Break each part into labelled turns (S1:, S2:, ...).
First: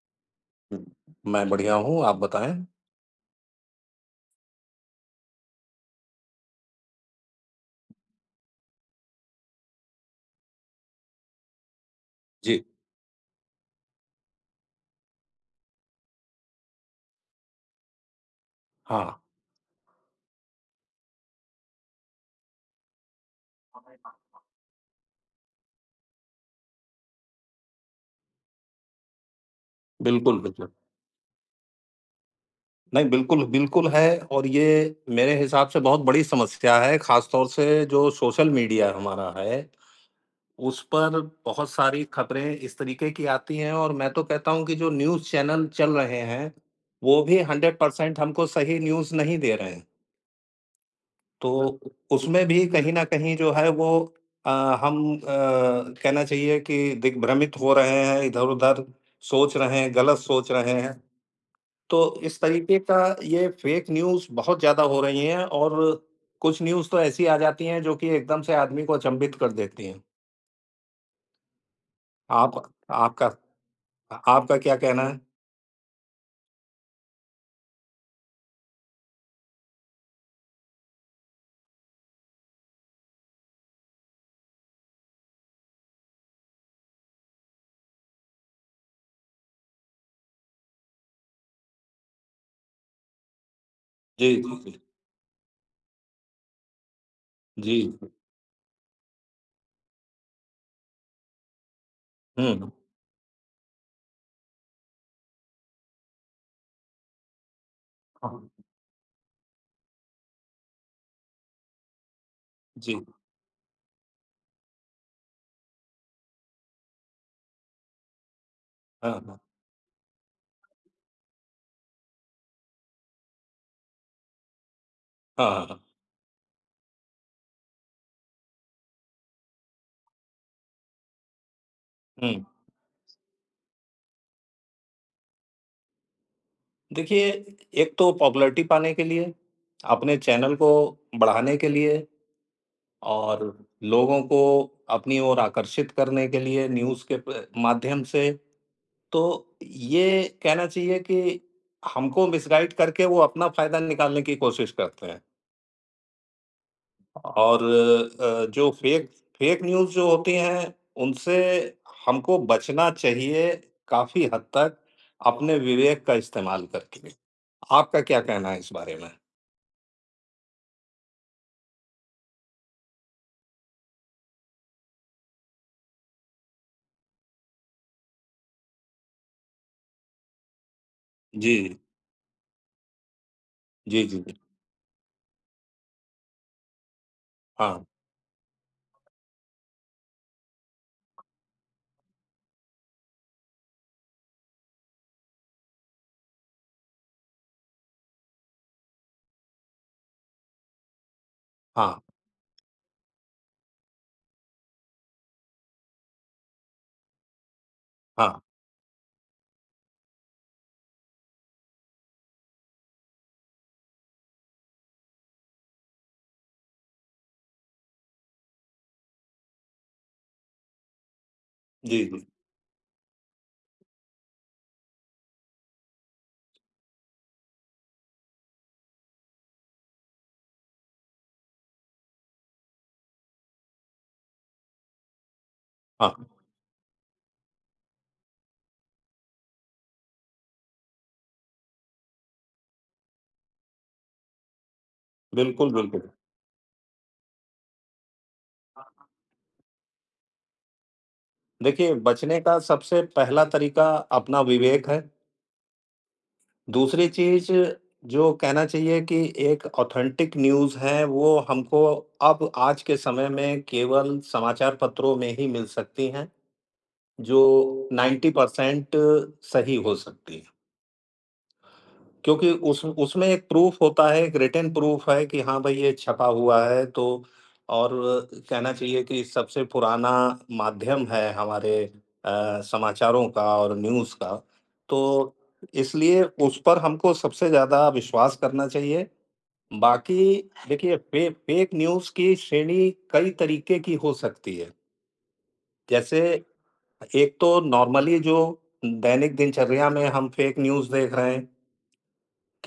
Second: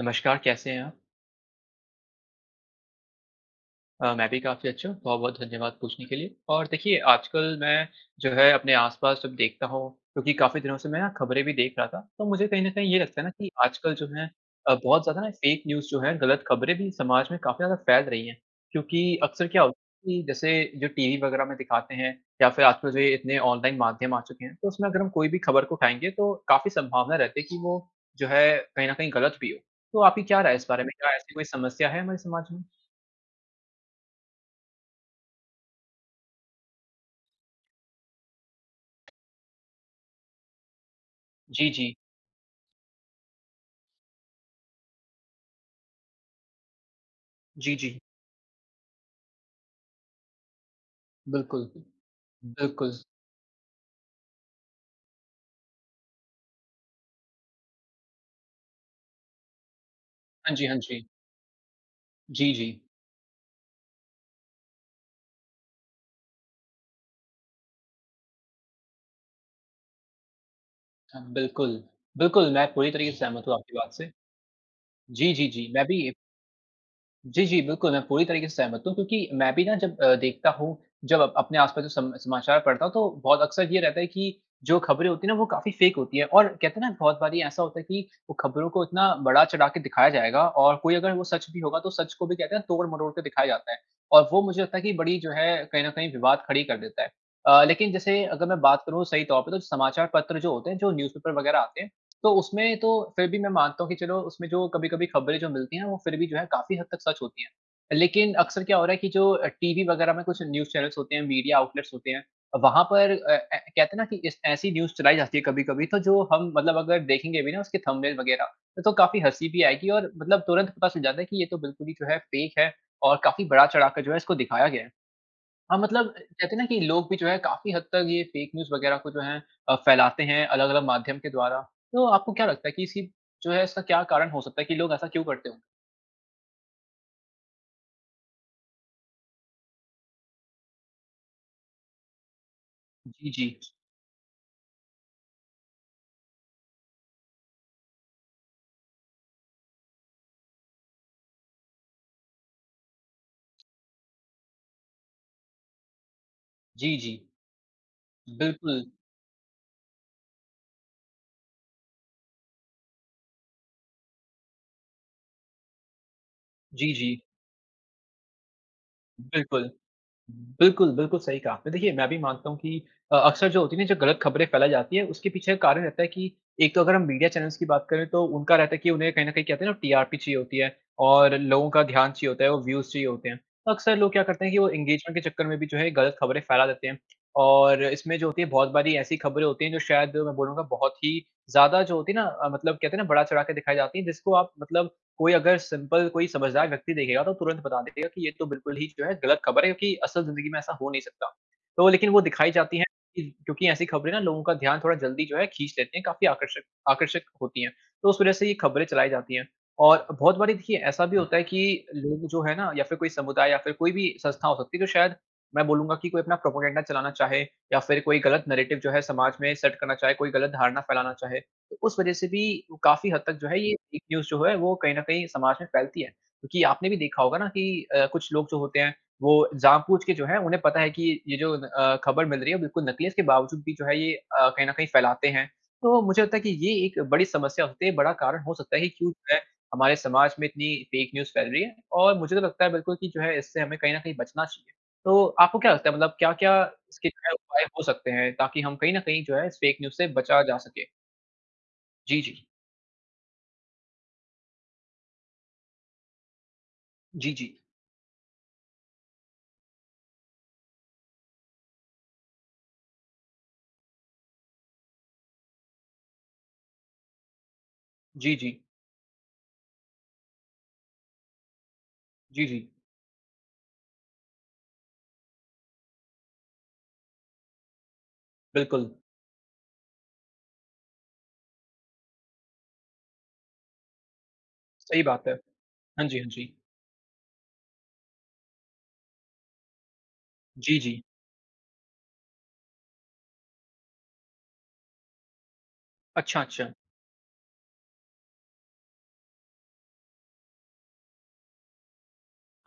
S1: नमस्कार, कैसे हैं आप?
S2: मैं बढ़िया हूँ, आप बताएँ?
S1: मैं भी काफ़ी अच्छा हूँ, बहुत-बहुत धन्यवाद पूछने के लिए। और देखिए, आजकल मैं जो है अपने आस-पास जब देखता हूँ क्योंकि काफ़ी दिनों से मैं ना खबरें भी देख रहा था, तो मुझे कहीं
S2: जी।
S1: न कहीं ये लगता है ना कि आजकल जो है बहुत ज़्यादा ना फेक न्यूज़ जो है, गलत खबरें भी समाज में काफ़ी ज़्यादा फैल रही हैं।
S2: हाँ,
S1: क्योंकि अक्सर क्या होता है कि जैसे जो टीवी वगैरह में दिखाते हैं या फिर आजकल जो ये इतने ऑनलाइन माध्यम आ चुके हैं, तो उसमें अगर हम कोई भी खबर को उठाएँगे तो काफ़ी संभावना रहती है कि वो जो है कहीं न कहीं गलत भी हो। तो आपकी
S2: बिल्कुल,
S1: क्या राय है इस
S2: बिल्कुल।
S1: बारे में? क्या ऐसी कोई समस्या है हमारे समाज में?
S2: नहीं, बिल्कुल, बिल्कुल है और ये मेरे हिसाब से बहुत बड़ी समस्या है, ख़ास तौर से जो सोशल मीडिया हमारा है, उस पर बहुत
S1: जी, जी।
S2: सारी खबरें इस तरीके की आती हैं और मैं तो कहता हूँ कि जो न्यूज़ चैनल चल रहे हैं, वो भी
S1: जी, जी।
S2: 100% हमको सही न्यूज़ नहीं दे रहे हैं। तो
S1: बिल्कुल।
S2: उसमें भी कहीं
S1: बिल्कुल।
S2: न कहीं जो है वो अ, हम कहना चाहिए कि दिग्भ्रमित हो रहे हैं, इधर-उधर सोच रहे हैं, गलत सोच
S1: हाँ जी,
S2: रहे
S1: हाँ
S2: हैं।
S1: जी।
S2: तो इस
S1: जी, जी।
S2: तरीके का ये फेक न्यूज़ बहुत ज़्यादा हो रही हैं और कुछ न्यूज़ तो ऐसी आ जाती हैं जो कि एकदम से आदमी को अचंभित कर देती हैं।
S1: हाँ, बिल्कुल। बिल्कुल,
S2: आप
S1: मैं पूरी तरीके से
S2: आपका
S1: सहमत हूँ आपकी बात से।
S2: आपका क्या कहना है?
S1: जी, जी, जी। मैं भी जी, जी, बिल्कुल, मैं पूरी तरीके से सहमत हूँ क्योंकि मैं भी ना जब देखता हूँ, जब अप अपने आस-पास जो सम समाचार पढ़ता हूँ, तो बहुत अक्सर ये रहता है कि जो खबरें होती हैं ना, वो काफ़ी फ़ेक होती हैं और कहते हैं ना, बहुत बारी ऐसा होता है कि वो खबरों को इतना बढ़ा-चढ़ा के दिखाया जाएगा और कोई अगर वो सच भी होगा, तो सच को भी कहते हैं तोड़-मरोड़ के दिखाया जाता है और
S2: जी,
S1: वो
S2: जी,
S1: मुझे लगता
S2: जी।
S1: है कि बड़ी जो है, कहीं न कहीं विवाद खड़ी कर देता है।
S2: जी,
S1: लेकिन जैसे अगर मैं बात करूँ सही तौर पे, तो समाचार पत्र जो होते हैं, जो न्यूज़पेपर वगैरह आते हैं तो
S2: हुँ।
S1: उसमें तो फिर भी मैं मानता हूँ कि चलो उसमें जो कभी-कभी खबरें जो मिलती हैं वो फिर भी जो है काफ़ी हद तक सच होती हैं। लेकिन
S2: हाँ,
S1: अक्सर क्या हो रहा है कि जो टीवी वगैरह में कुछ न्यूज़ चैनल्स होते हैं, मीडिया आउटलेट्स होते हैं, वहाँ
S2: जी।
S1: पर अ, ए कहते हैं ना कि इस ऐसी न्यूज़ चलाई जाती है कभी-कभी तो जो हम मतलब अगर देखेंगे भी ना उसके थंबनेल वगैरह, तो
S2: हाँ,
S1: काफ़ी
S2: हाँ।
S1: हँसी भी आएगी और मतलब तुरंत पता चल जाता है कि ये तो बिल्कुल ही जो है फ़ेक है और काफ़ी बढ़ा-चढ़ा कर जो है इसको दिखाया गया है।
S2: हाँ, हाँ,
S1: हाँ,
S2: हाँ।
S1: मतलब कहते हैं ना कि लोग भी जो है काफ़ी हद तक ये फेक न्यूज़ वग़ैरह को जो है फैलाते हैं अलग-अलग माध्यम के द्वारा। तो आपको
S2: हुँ।
S1: क्या लगता है कि इसकी जो है इसका क्या कारण हो सकता है कि लोग ऐसा क्यों करते होंगे?
S2: देखिए, एक तो पॉपुलैरिटी पाने के लिए, अपने चैनल को बढ़ाने के लिए
S1: जी,
S2: और
S1: जी।
S2: लोगों को अपनी ओर आकर्षित करने के लिए न्यूज़ के प माध्यम से। तो ये कहना चाहिए कि हमको मिसगाइड करके वो अपना फ़ायदा निकालने की कोशिश करते हैं।
S1: जी, जी।
S2: और जो
S1: बिल्कुल।
S2: फ़ेक फ़ेक न्यूज़ जो होती हैं, उनसे हमको बचना चाहिए काफ़ी हद तक अपने विवेक का इस्तेमाल
S1: जी,
S2: करके।
S1: जी।
S2: आपका क्या कहना है इस बारे में?
S1: बिल्कुल। बिल्कुल, बिल्कुल सही कहा आपने। देखिए, मैं भी मानता हूँ कि अक्सर जो होती है ना, जो गलत खबरें फैलाई जाती हैं, उसके पीछे कारण रहता है कि एक तो अगर हम मीडिया चैनल्स की बात करें, तो उनका रहता है कि उन्हें कहीं न कहीं कहते हैं ना, टीआरपी चाहिए होती है और लोगों
S2: जी,
S1: का ध्यान चाहिए होता है, वो व्यूज़ चाहिए होते हैं। तो अक्सर
S2: जी,
S1: लोग
S2: जी,
S1: क्या
S2: जी।
S1: करते हैं कि वो एंगेजमेंट के चक्कर में भी जो है, गलत खबरें फैला देते हैं और
S2: हाँ,
S1: इसमें जो होती है, बहुत बारी ऐसी खबरें होती हैं, जो शायद मैं बोलूँगा, बहुत ही ज़्यादा जो होती है ना मतलब कहते हैं ना, बढ़ा-चढ़ा के दिखाई जाती हैं, जिसको आप मतलब कोई अगर सिंपल कोई समझदार व्यक्ति देखेगा तो तुरंत बता देगा कि ये तो बिल्कुल ही जो है गलत खबर है क्योंकि असल ज़िंदगी में ऐसा हो नहीं सकता। तो
S2: हाँ,
S1: लेकिन वो दिखाई जाती हैं क्योंकि ऐसी खबरें ना लोगों का ध्यान थोड़ा जल्दी जो है खींच लेती हैं, काफ़ी आकर्षक आकर्षक होती हैं। तो उस वज़ह
S2: हाँ।
S1: से ये खबरें चलाई जाती हैं और बहुत बारी देखिए ऐसा भी होता है कि लोग जो है ना या फिर कोई समुदाय या फिर कोई भी संस्था हो सकती है जो शायद मैं बोलूँगा कि कोई अपना प्रोपेगेंडा चलाना चाहे या फिर कोई गलत नैरेटिव जो है समाज में सेट करना चाहे, कोई गलत धारणा फैलाना चाहे। तो उस
S2: जी,
S1: वजह
S2: जी।
S1: से भी काफ़ी हद तक जो है ये फेक न्यूज़ जो है वो कहीं न कहीं समाज में फैलती है। क्योंकि आपने भी देखा होगा ना कि कुछ लोग जो होते हैं वो जानबूझ के जो है उन्हें पता है कि ये जो खबर मिल रही है बिल्कुल नकली है इसके बावजूद भी जो है ये कहीं न कहीं फैलाते हैं। तो मुझे
S2: हाँ,
S1: लगता है कि ये एक बड़ी समस्या हो सकती है, बड़ा कारण हो सकता है कि क्यों जो है हमारे समाज में इतनी फेक न्यूज़ फैल रही है और मुझे तो लगता है बिल्कुल कि जो है इससे हमें कहीं न कहीं बचना चाहिए। तो आपको क्या
S2: बिल्कुल,
S1: लगता है
S2: बिल्कुल।
S1: मतलब क्या-क्या इसके जो है उपाय हो सकते हैं ताकि हम कहीं न कहीं जो है इस फेक न्यूज़ से बचा जा सके?
S2: देखिए,
S1: जी,
S2: बचने
S1: जी।
S2: का सबसे पहला तरीका अपना विवेक है। दूसरी
S1: जी,
S2: चीज़
S1: जी।
S2: जो कहना चाहिए कि एक ऑथेंटिक न्यूज़ है, वो हमको अब आज के समय में केवल समाचार पत्रों में ही मिल सकती हैं, जो
S1: जी, जी।
S2: 90% सही हो सकती हैं।
S1: जी,
S2: क्योंकि
S1: जी।
S2: उस उसमें एक प्रूफ़ होता है, एक रिटेन प्रूफ़ है कि हाँ भाई ये छपा हुआ है तो और कहना
S1: बिल्कुल,
S2: चाहिए कि सबसे पुराना माध्यम है हमारे समाचारों का और न्यूज़ का।
S1: सही बात है।
S2: तो
S1: हाँ जी,
S2: इसलिए
S1: हाँ जी।
S2: उस पर हमको सबसे ज़्यादा विश्वास करना चाहिए। बाकी
S1: जी,
S2: देखिए
S1: जी।
S2: फ़ेक न्यूज़ की श्रेणी कई तरीके की हो सकती है। जैसे
S1: अच्छा, अच्छा।
S2: एक तो नॉर्मली जो दैनिक दिनचर्या में हम फ़ेक न्यूज़ देख रहे हैं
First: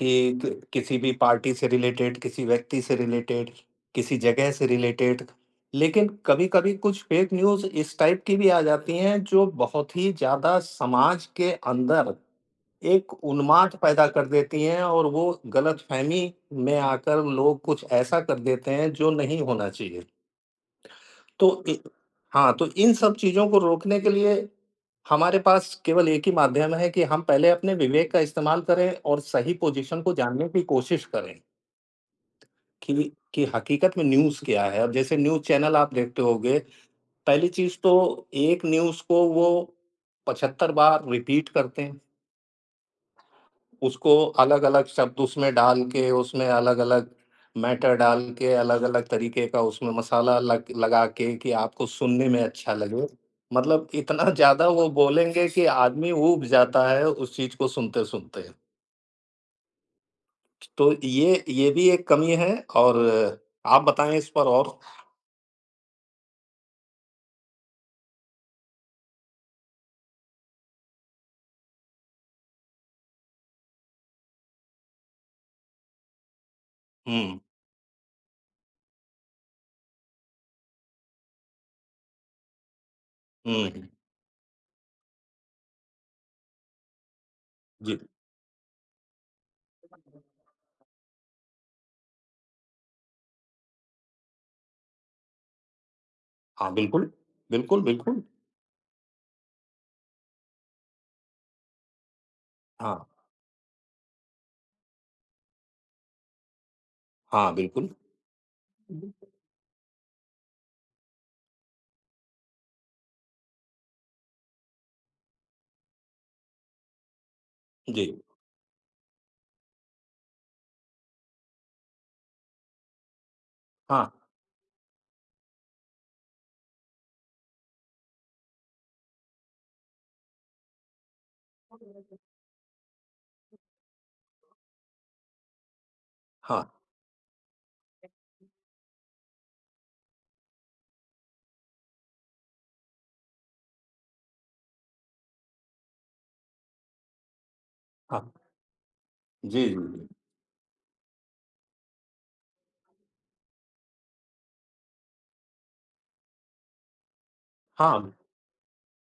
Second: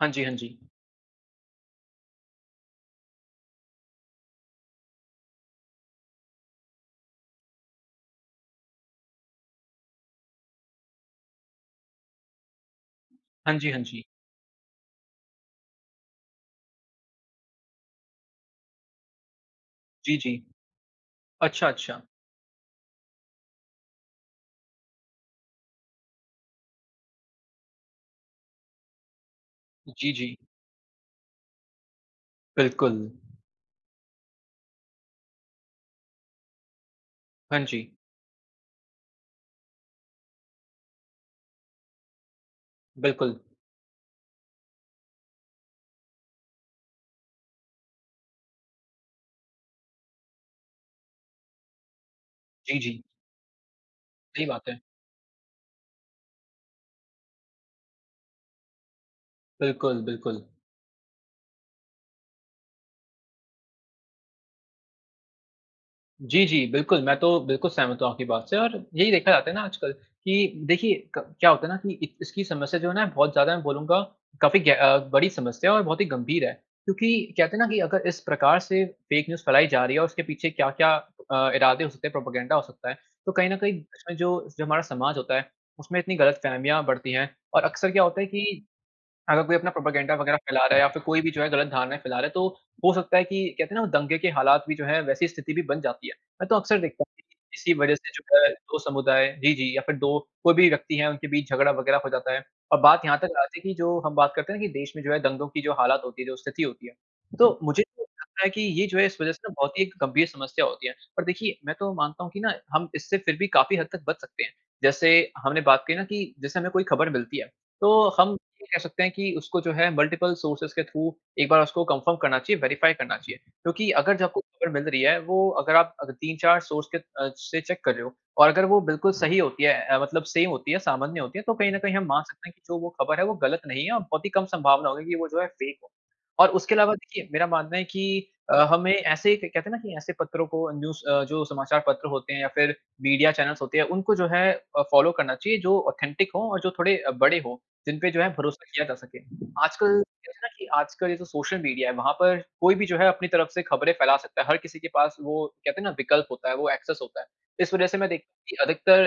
S1: हाँ जी, हाँ
S2: क
S1: जी।
S2: किसी भी पार्टी से रिलेटेड, किसी व्यक्ति से रिलेटेड, किसी जगह से रिलेटेड। लेकिन कभी-कभी कुछ फेक न्यूज़ इस टाइप की भी आ जाती हैं जो बहुत ही ज़्यादा समाज के अंदर एक
S1: हाँ जी,
S2: उन्माद
S1: हाँ जी।
S2: पैदा कर देती हैं और वो गलतफ़हमी में आकर लोग कुछ ऐसा कर देते हैं जो नहीं होना चाहिए।
S1: जी, जी।
S2: तो
S1: अच्छा,
S2: इ
S1: अच्छा।
S2: हाँ, तो इन सब चीज़ों को रोकने के लिए हमारे पास केवल एक ही माध्यम है कि हम पहले अपने विवेक का इस्तेमाल करें और सही पोज़ीशन
S1: जी,
S2: को
S1: जी।
S2: जानने की कोशिश करें
S1: बिल्कुल।
S2: कि हकीकत में न्यूज़ क्या है। अब जैसे न्यूज़ चैनल आप देखते होंगे, पहली
S1: हाँ
S2: चीज़
S1: जी,
S2: तो एक न्यूज़ को वो 75 बार रिपीट करते हैं।
S1: बिल्कुल।
S2: उसको अलग-अलग शब्द उसमें डाल के, उसमें अलग-अलग मैटर डाल के, अलग-अलग तरीके का उसमें मसाला लग लगा के कि आपको सुनने में अच्छा
S1: जी, जी।
S2: लगे। मतलब इतना
S1: सही बात
S2: ज़्यादा
S1: है।
S2: वो बोलेंगे कि आदमी ऊब जाता है उस चीज़ को सुनते-सुनते।
S1: बिल्कुल, बिल्कुल।
S2: तो ये भी एक कमी है और आप बताएँ इस पर और?
S1: जी, जी, बिल्कुल, मैं तो बिल्कुल सहमत हूँ आपकी बात से और यही देखा जाता है ना आजकल कि देखिए क क्या होता है ना कि इ इसकी समस्या जो है ना बहुत ज़्यादा मैं बोलूँगा काफ़ी बड़ी समस्या है और बहुत ही गंभीर है। क्योंकि
S2: हुँ,
S1: कहते हैं ना कि अगर इस प्रकार से फेक न्यूज़ फैलाई जा रही है और उसके पीछे क्या-क्या इरादे हो सकते हैं, प्रोपेगेंडा हो सकता है, तो कहीं न कहीं
S2: हुँ।
S1: इसमें जो जो हमारा समाज होता है, उसमें इतनी गलतफ़हमियाँ बढ़ती हैं और अक्सर
S2: जी।
S1: क्या होता है कि अगर कोई अपना प्रोपेगेंडा वगैरह फैला रहा है या फिर कोई भी जो है गलत धारणाएँ फैला रहा है, तो हो सकता है कि कहते हैं ना वो दंगे के हालात भी जो है वैसी स्थिति भी बन जाती है। मैं तो
S2: हाँ,
S1: अक्सर देखता
S2: बिल्कुल।
S1: हूँ कि इसी
S2: बिल्कुल,
S1: वजह से
S2: बिल्कुल।
S1: जो है 2 समुदाय जी, जी या फिर 2 कोई भी व्यक्ति है उनके बीच झगड़ा वगैरह हो जाता है। और
S2: हाँ,
S1: बात यहाँ तक आती है कि जो हम बात करते हैं ना कि देश में जो है दंगों की जो हालात होती है, जो स्थिति होती है।
S2: हाँ,
S1: तो मुझे
S2: बिल्कुल।
S1: तो लगता है कि ये जो है इस वजह से ना बहुत ही एक गंभीर समस्या होती है। पर देखिए मैं तो मानता हूँ कि ना हम इससे फिर भी काफ़ी हद तक बच सकते हैं। जैसे हमने बात की ना कि जैसे हमें कोई खबर मिलती है,
S2: जी।
S1: तो हम ये कह सकते हैं कि उसको जो है मल्टीपल सोर्सेज़ के थ्रू एक बार उसको कंफर्म करना चाहिए, वेरीफ़ाई करना चाहिए। क्योंकि
S2: हाँ,
S1: अगर जो आपको खबर मिल रही है वो अगर आप अगर 3-4 सोर्स के से चेक कर रहे हो और अगर वो बिल्कुल सही होती है मतलब सेम होती है, सामान्य होती है, तो कहीं न कहीं हम मान सकते हैं कि जो वो खबर है वो गलत नहीं है और बहुत ही कम संभावना होगी कि वो जो है फेक हो। और
S2: हाँ,
S1: उसके अलावा देखिए मेरा मानना है कि हमें ऐसे क कहते हैं ना कि ऐसे पत्रों को न्यूज़ जो समाचार पत्र होते हैं या फिर मीडिया चैनल्स होते हैं उनको जो है फ़ॉलो करना चाहिए जो ऑथेंटिक हों और जो थोड़े बड़े हों। जिन पे जो है
S2: हाँ।
S1: भरोसा किया जा सके।
S2: जी, जी,
S1: आजकल
S2: जी।
S1: कहते हैं ना कि आजकल ये जो सोशल मीडिया है वहाँ पर कोई भी जो है अपनी तरफ से खबरें फैला सकता है। हर किसी के पास वो कहते हैं ना विकल्प होता है, वो एक्सेस होता है। इस वज़ह से मैं
S2: हाँ,
S1: देखता हूँ कि अधिकतर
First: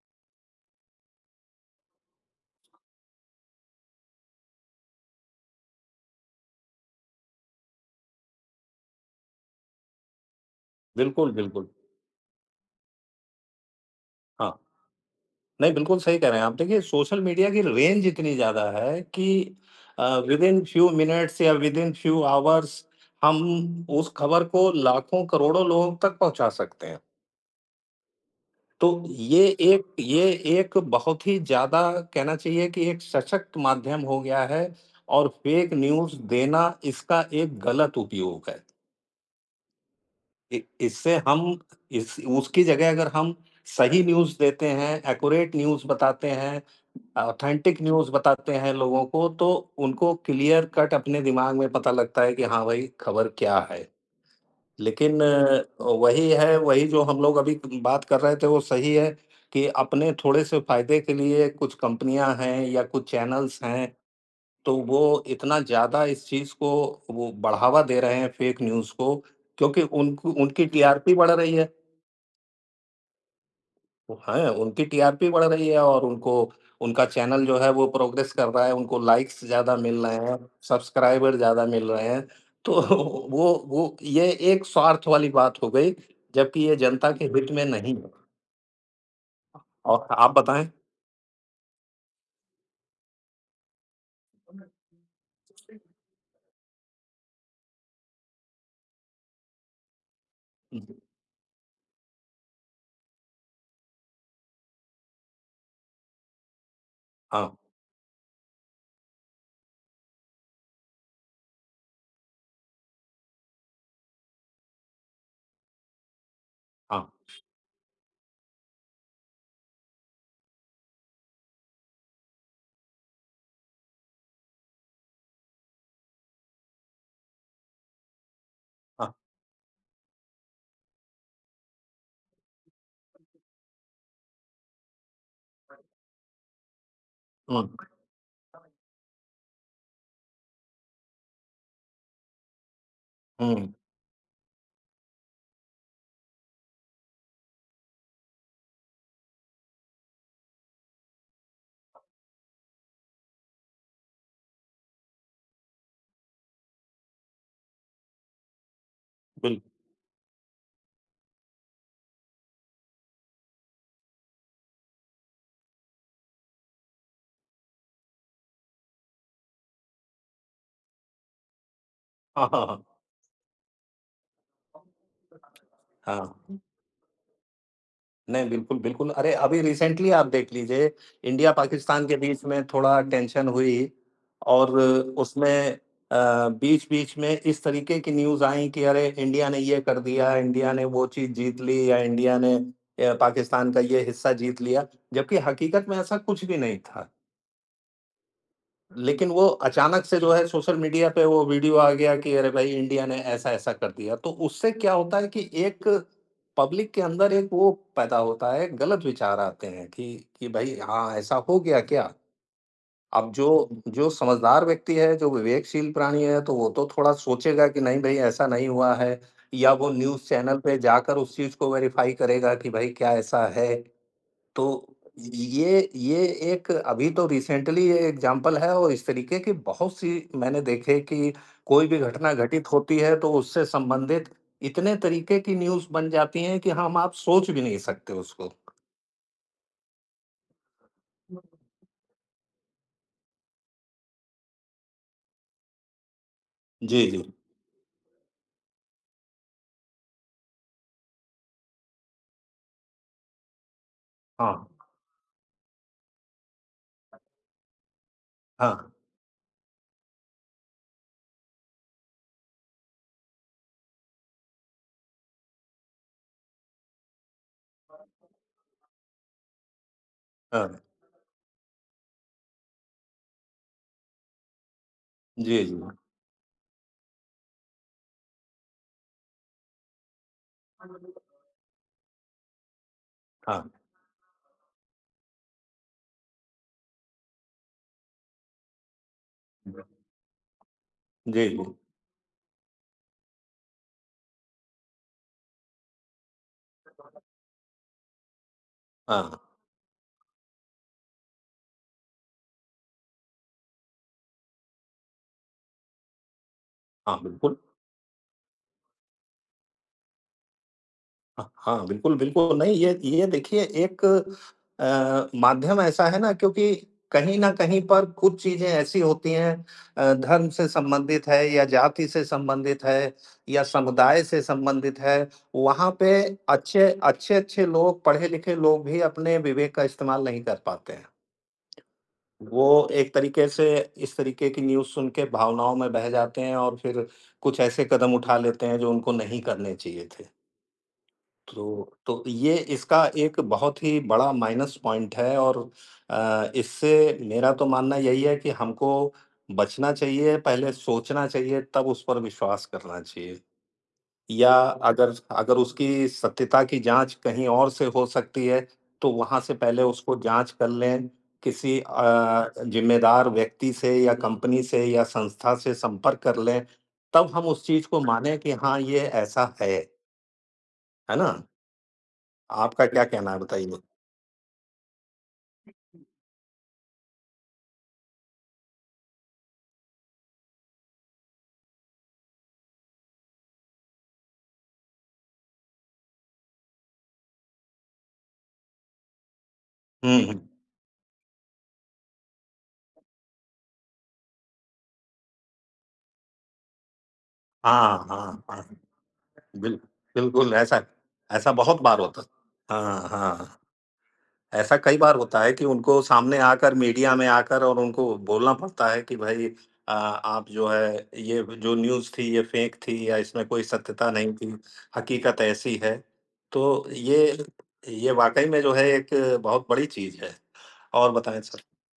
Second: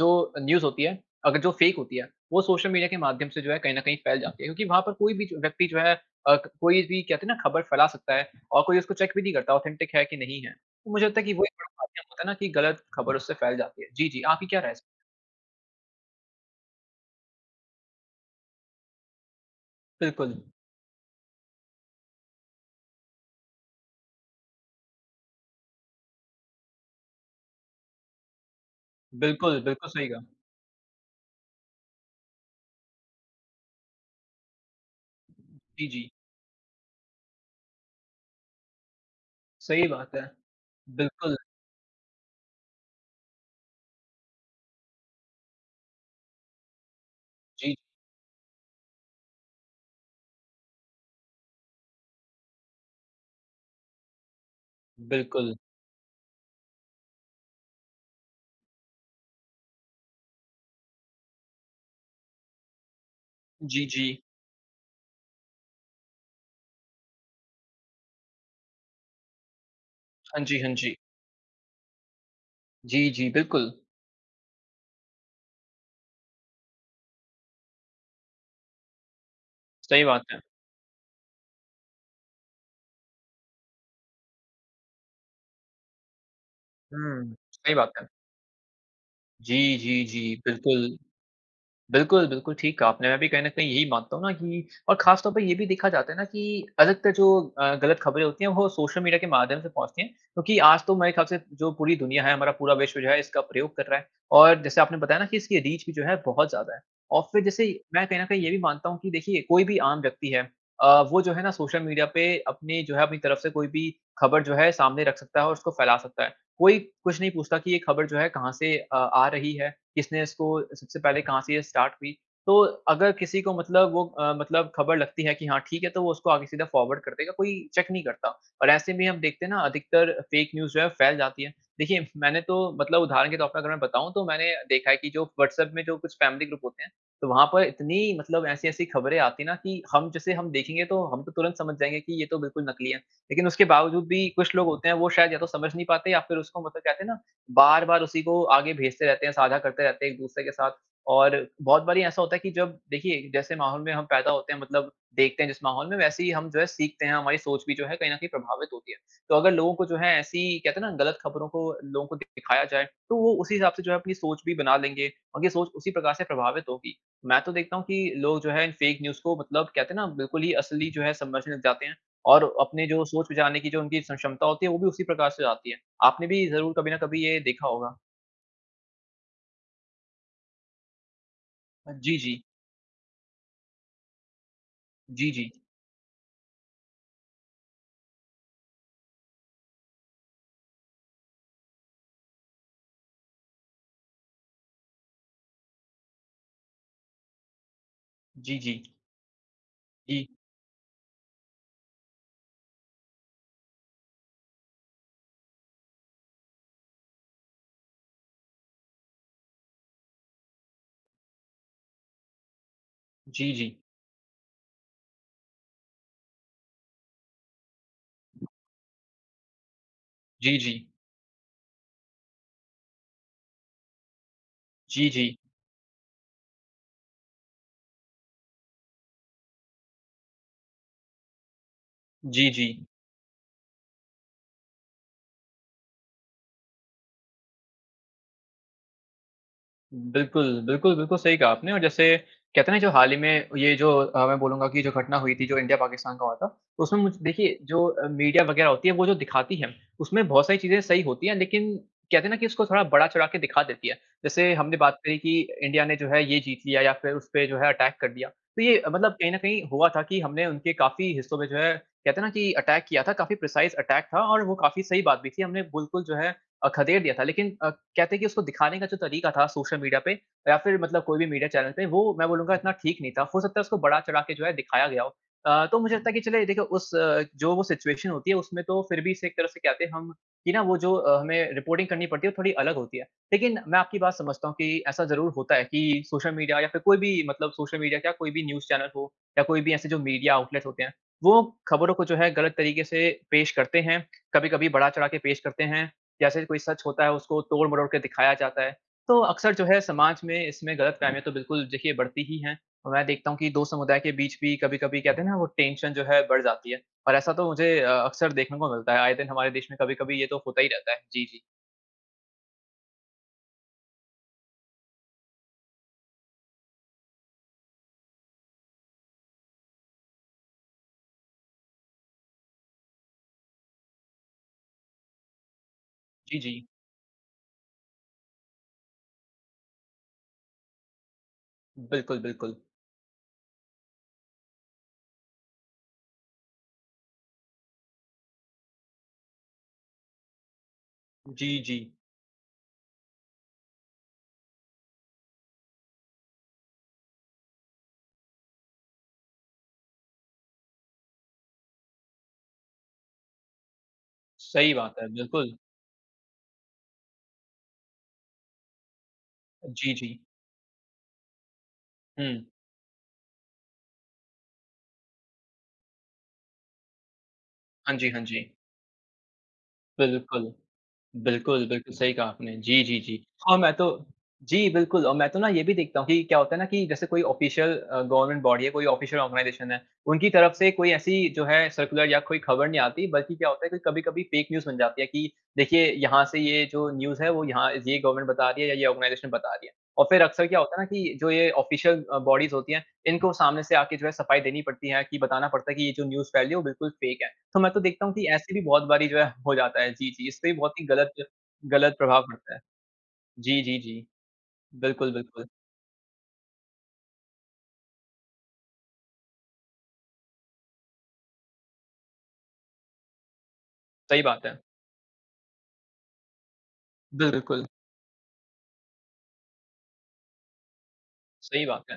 S1: जो न्यूज़ होती है, अगर जो फेक होती है, वो सोशल मीडिया के माध्यम से जो है कहीं न कहीं फैल जाती है क्योंकि वहाँ पर कोई भी जो व्यक्ति जो है अ, कोई भी कहते हैं ना खबर फैला सकता है और कोई उसको चेक भी नहीं करता ऑथेंटिक है कि नहीं है। तो मुझे लगता है कि
S2: बिल्कुल,
S1: वही
S2: बिल्कुल।
S1: बड़ा माध्यम होता है ना कि गलत खबर उससे फैल जाती है। जी, जी, आपकी क्या
S2: हाँ।
S1: राय है इस
S2: नहीं, बिल्कुल सही कह रहे हैं आप। देखिए, सोशल मीडिया की रेंज इतनी ज़्यादा है कि
S1: बिल्कुल।
S2: विदिन फ्यू मिनट्स या विदिन फ्यू आवर्स हम उस खबर को लाखों, करोड़ों लोगों तक पहुँचा सकते हैं। तो ये
S1: बिल्कुल, बिल्कुल
S2: एक
S1: सही कहा।
S2: ये एक बहुत ही ज़्यादा कहना चाहिए कि एक सशक्त माध्यम हो गया है और फ़ेक
S1: जी, जी।
S2: न्यूज़ देना इसका एक गलत उपयोग है।
S1: सही बात है।
S2: इ इससे
S1: बिल्कुल,
S2: हम इस उसकी जगह अगर हम सही न्यूज़ देते हैं, एक्यूरेट न्यूज़ बताते हैं,
S1: जी,
S2: ऑथेंटिक न्यूज़ बताते हैं लोगों को, तो उनको क्लियर कट अपने दिमाग में पता लगता है कि हाँ भाई, खबर क्या है। लेकिन
S1: बिल्कुल।
S2: वही है, वही जो हम लोग अभी बात कर रहे थे, वो सही है कि अपने थोड़े से फ़ायदे के लिए कुछ कंपनियाँ हैं या कुछ चैनल्स
S1: जी,
S2: हैं
S1: जी।
S2: तो वो इतना ज़्यादा इस चीज़ को वो बढ़ावा दे रहे हैं फेक न्यूज़ को क्योंकि उनको
S1: हाँ जी,
S2: उनकी
S1: हाँ जी।
S2: टीआरपी बढ़ रही है।
S1: जी, जी, बिल्कुल,
S2: हैं, उनकी टीआरपी बढ़ रही है और उनको उनका चैनल जो है वो प्रोग्रेस कर रहा है, उनको लाइक्स ज़्यादा
S1: सही
S2: मिल रहे
S1: बात
S2: हैं,
S1: है।
S2: सब्सक्राइबर ज़्यादा मिल रहे हैं। तो वो ये एक स्वार्थ वाली बात हो गई, जबकि ये जनता के
S1: हुँ,
S2: हित में
S1: सही बात
S2: नहीं
S1: है।
S2: है।
S1: जी, जी,
S2: और
S1: जी,
S2: आप बताएँ?
S1: बिल्कुल। बिल्कुल, बिल्कुल ठीक कहा आपने। मैं भी कहीं न कहीं यही मानता हूँ ना कि और ख़ास तौर पे ये भी देखा जाता है ना कि अधिकतर जो गलत ख़बरें होती हैं वो सोशल मीडिया के माध्यम से पहुँचती हैं। क्योंकि
S2: हुँ,
S1: आज तो मेरे ख़्याल से जो पूरी दुनिया है, हमारा पूरा विश्व जो है इसका प्रयोग कर रहा है और जैसे आपने बताया ना कि इसकी रीच भी जो है बहुत ज़्यादा है। और फिर
S2: हाँ,
S1: जैसे मैं कहीं न कहीं ये भी मानता हूँ कि देखिए कोई भी आम व्यक्ति है वो जो है ना सोशल मीडिया पे अपनी जो है अपनी तरफ से कोई भी ख़बर जो है सामने रख सकता है और उसको फैला सकता है। कोई
S2: हाँ,
S1: कुछ नहीं पूछता कि ये ख़बर जो है कहाँ से आ रही है किसने इसको सबसे पहले कहाँ से ये स्टार्ट हुई। तो अगर किसी को मतलब वो मतलब खबर लगती है कि हाँ, ठीक है, तो वो उसको आगे सीधा फॉरवर्ड कर देगा, कोई चेक नहीं करता। और ऐसे में
S2: हाँ।
S1: हम देखते हैं ना अधिकतर फेक न्यूज़ जो है फैल जाती है। देखिए, मैंने तो मतलब उदाहरण के तौर पे अगर मैं बताऊँ तो मैंने देखा है कि जो व्हाट्सएप में जो कुछ फैमिली ग्रुप होते हैं, तो वहाँ पर
S2: हुँ,
S1: इतनी मतलब ऐसी-ऐसी खबरें आती हैं ना कि हम जैसे हम देखेंगे तो हम तो तुरंत समझ जाएँगे कि ये तो बिल्कुल नकली है। लेकिन उसके
S2: हुँ,
S1: बावजूद भी कुछ लोग होते हैं वो शायद या तो समझ नहीं पाते या फिर उसको मतलब कहते हैं ना बार-बार उसी को आगे भेजते रहते हैं, साझा करते रहते हैं एक-दूसरे के साथ और बहुत बारी ऐसा होता है कि जब देखिए, जैसे माहौल में हम पैदा होते हैं मतलब देखते हैं जिस माहौल में, वैसे ही हम जो है सीखते हैं, हमारी सोच भी जो है कहीं न कहीं प्रभावित होती है। तो अगर
S2: बिल्क
S1: लोगों को जो है ऐसी कहते हैं ना गलत खबरों को लोगों को दिखाया जाए, तो वो उसी हिसाब से जो है अपनी सोच भी बना लेंगे, उनकी सोच उसी प्रकार से प्रभावित होगी। मैं तो देखता हूँ कि लोग जो है इन फेक न्यूज़ को मतलब कहते हैं ना बिल्कुल ही असली जो है समझने लग जाते हैं और
S2: हाँ, हाँ, हाँ।
S1: अपने जो सोच-विचारने की जो उनकी स क्षमता होती है, वो भी उसी प्रकार से आती है। आपने
S2: हाँ।
S1: भी ज़रूर कभी ना कभी ये देखा होगा।
S2: नहीं, बिल्कुल, बिल्कुल। अरे, अभी रिसेंटली आप देख लीजिए, इंडिया-पाकिस्तान
S1: जी,
S2: के
S1: जी।
S2: बीच में थोड़ा टेंशन हुई और
S1: जी, जी।
S2: उसमें अ, बीच-बीच में इस तरीके की न्यूज़ आई कि अरे, इंडिया ने ये कर दिया, इंडिया ने वो चीज़ जीत ली या इंडिया ने पाकिस्तान का ये हिस्सा जीत लिया, जबकि हकीकत में ऐसा कुछ भी नहीं था।
S1: जी, जी।
S2: लेकिन वो अचानक से
S1: जी,
S2: जो है सोशल मीडिया पे वो वीडियो आ गया कि अरे भाई इंडिया ने ऐसा-ऐसा कर दिया। तो उससे क्या होता है कि एक पब्लिक के अंदर एक वो पैदा होता है, गलत विचार आते हैं कि भाई हाँ, ऐसा हो गया क्या? अब जो
S1: जी, जी।
S2: जो समझदार व्यक्ति है, जो विवेकशील प्राणी है, तो वो तो थोड़ा सोचेगा कि नहीं भई ऐसा नहीं हुआ है या वो न्यूज़
S1: जी,
S2: चैनल पे
S1: जी।
S2: जाकर उस चीज़ को वेरिफ़ाई करेगा कि भाई क्या ऐसा है? तो
S1: जी, जी।
S2: ये एक अभी तो रिसेंटली ये एग्ज़ाम्पल है और इस तरीके की बहुत सी मैंने देखे कि कोई भी घटना
S1: जी, जी।
S2: घटित होती है तो उससे संबंधित इतने तरीके की न्यूज़ बन जाती हैं कि हम आप सोच भी नहीं सकते उसको।
S1: बिल्कुल, बिल्कुल, बिल्कुल सही कहा आपने और जैसे कहते हैं ना जो हाल ही में ये जो मैं बोलूँगा कि जो घटना हुई थी जो इंडिया-पाकिस्तान का हुआ था, तो उसमें
S2: जी,
S1: मुझ
S2: जी।
S1: देखिए जो मीडिया वग़ैरह होती है वो जो दिखाती है, उसमें बहुत सारी चीज़ें सही होती हैं लेकिन कहते हैं ना कि उसको थोड़ा बड़ा-चढ़ा के दिखा देती है। जैसे
S2: हाँ,
S1: हमने बात करी कि इंडिया ने जो है ये जीत लिया या फिर उसपे जो है अटैक कर दिया। तो ये
S2: हाँ,
S1: मतलब कहीं न कहीं हुआ था कि हमने उनके काफ़ी हिस्सों में जो है कहते हैं ना कि अटैक किया था, काफ़ी प्रिसाइज़ अटैक था और वो काफ़ी सही बात भी थी। हमने बिल्कुल जो है खदेड़ दिया था। लेकिन कहते हैं कि उसको दिखाने का जो तरीका था सोशल मीडिया पे या फिर
S2: हाँ।
S1: मतलब कोई भी मीडिया चैनल पे, वो मैं बोलूँगा इतना ठीक नहीं था। हो सकता है उसको बढ़ा-चढ़ा के जो है दिखाया गया हो।
S2: जी, जी।
S1: तो मुझे लगता है कि चलिए देखिए उस जो वो सिचुएशन होती है उसमें तो फिर भी इसे एक तरह से कहते हैं हम कि ना वो जो हमें रिपोर्टिंग करनी पड़ती है वो थोड़ी अलग होती है। लेकिन
S2: हाँ।
S1: मैं आपकी बात समझता हूँ कि ऐसा ज़रूर होता है कि सोशल मीडिया या फिर कोई भी मतलब सोशल मीडिया क्या कोई भी न्यूज़ चैनल हो या कोई भी ऐसे जो मीडिया आउटलेट होते हैं, वो
S2: जी, जी।
S1: खबरों को जो है गलत तरीके से पेश करते हैं। कभी-कभी बढ़ा-चढ़ा के पेश करते हैं जैसे कोई सच होता है उसको तोड़-मरोड़ के दिखाया जाता है। तो
S2: हाँ,
S1: अक्सर जो है समाज में इसमें गलतफ़हमियाँ तो बिल्कुल देखिए बढ़ती ही हैं। और मैं देखता हूँ कि दो समुदाय के बीच भी कभी-कभी कहते हैं ना वो टेंशन जो है बढ़ जाती है। और
S2: हाँ,
S1: ऐसा तो
S2: बिल्कुल।
S1: मुझे अक्सर देखने को मिलता है। आए दिन हमारे देश में कभी-कभी ये तो होता ही रहता है। जी, जी।
S2: हाँ, बिल्कुल, बिल्कुल। नहीं, ये देखिए एक माध्यम ऐसा है ना क्योंकि कहीं न कहीं पर कुछ चीज़ें ऐसी होती हैं धर्म से संबंधित है या जाति से संबंधित है या समुदाय से संबंधित है, वहाँ पे
S1: जी, जी।
S2: अच्छे-अच्छे लोग, पढ़े-लिखे लोग भी अपने विवेक का इस्तेमाल नहीं कर पाते हैं।
S1: बिल्कुल, बिल्कुल।
S2: वो एक तरीके से इस तरीके की न्यूज़ सुन के भावनाओं में बह जाते हैं और फिर कुछ ऐसे कदम उठा लेते हैं जो उनको नहीं करने चाहिए थे।
S1: जी, जी।
S2: तो ये इसका एक बहुत ही बड़ा माइनस पॉइंट है और इससे मेरा तो मानना यही है कि हमको बचना चाहिए, पहले सोचना चाहिए, तब उस पर विश्वास करना चाहिए। या
S1: सही बात है,
S2: अगर
S1: बिल्कुल।
S2: अगर उसकी सत्यता की जाँच कहीं और से हो सकती है, तो वहाँ से पहले
S1: जी, जी।
S2: उसको जाँच कर लें, किसी
S1: हुँ।
S2: ज़िम्मेदार व्यक्ति से या कंपनी से या संस्था से संपर्क कर लें, तब हम उस चीज़
S1: हाँ
S2: को
S1: जी, हाँ
S2: मानें
S1: जी।
S2: कि हाँ, ये ऐसा है।
S1: बिल्कुल।
S2: है ना?
S1: बिल्कुल, बिल्कुल सही कहा आपने। जी,
S2: आपका
S1: जी,
S2: क्या
S1: जी।
S2: कहना है
S1: और मैं
S2: बताइए?
S1: तो जी, बिल्कुल और मैं तो ना ये भी देखता हूँ कि क्या होता है ना कि जैसे कोई ऑफ़िशियल गवर्नमेंट बॉडी है, कोई ऑफ़िशियल ऑर्गनाइज़ेशन है, उनकी तरफ से कोई ऐसी जो है सर्कुलर या कोई खबर नहीं आती, बल्कि क्या होता है कि कभी-कभी फ़ेक न्यूज़ बन जाती है कि देखिए यहाँ से ये जो न्यूज़ है वो यहाँ ये गवर्नमेंट बता रही है या ये ऑर्गनाइज़ेशन बता रही है। और
S2: हुँ,
S1: फिर
S2: हुँ।
S1: अक्सर क्या होता है ना कि जो ये ऑफ़िशियल बॉडीज़ होती हैं, इनको सामने से आके जो है सफाई देनी पड़ती है कि बताना पड़ता है कि ये जो न्यूज़ फैली है वो बिल्कुल फ़ेक है। तो मैं तो
S2: हाँ,
S1: देखता हूँ कि
S2: हाँ,
S1: ऐसे भी
S2: हाँ।
S1: बहुत बारी जो है हो
S2: बिल
S1: जाता है। जी, जी, इससे
S2: बिल्कुल
S1: भी बहुत
S2: ऐसा
S1: ही गलत
S2: ऐसा बहुत
S1: गलत
S2: बार होता
S1: प्रभाव
S2: है।
S1: पड़ता है।
S2: हाँ, हाँ।
S1: जी, जी, जी।
S2: ऐसा कई
S1: बिल्कुल,
S2: बार होता
S1: बिल्कुल।
S2: है कि उनको सामने आकर मीडिया में आकर और उनको बोलना पड़ता है कि भई आप जो है ये जो न्यूज़ थी ये फेक थी या इसमें कोई सत्यता
S1: सही
S2: नहीं
S1: बात
S2: थी,
S1: है।
S2: हकीकत ऐसी है। तो ये
S1: बिल्कुल,
S2: ये वाक़ई में जो है एक बहुत बड़ी चीज़ है। और बताएँ सर?
S1: सही बात है।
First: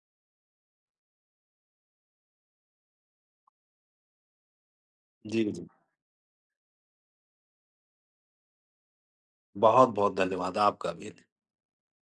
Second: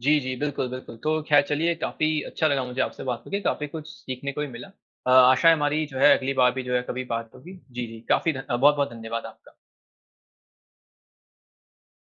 S1: जी, जी, बिल्कुल, बिल्कुल। तो ख़ैर चलिए काफ़ी अच्छा लगा मुझे आपसे बात करके, काफ़ी कुछ सीखने को भी मिला।
S2: जी,
S1: आशा है
S2: जी।
S1: हमारी जो है अगली बार भी जो है कभी बात होगी। जी, जी, काफ़ी बहुत-बहुत धन्यवाद आपका।
S2: बहुत-बहुत धन्यवाद आपका भी।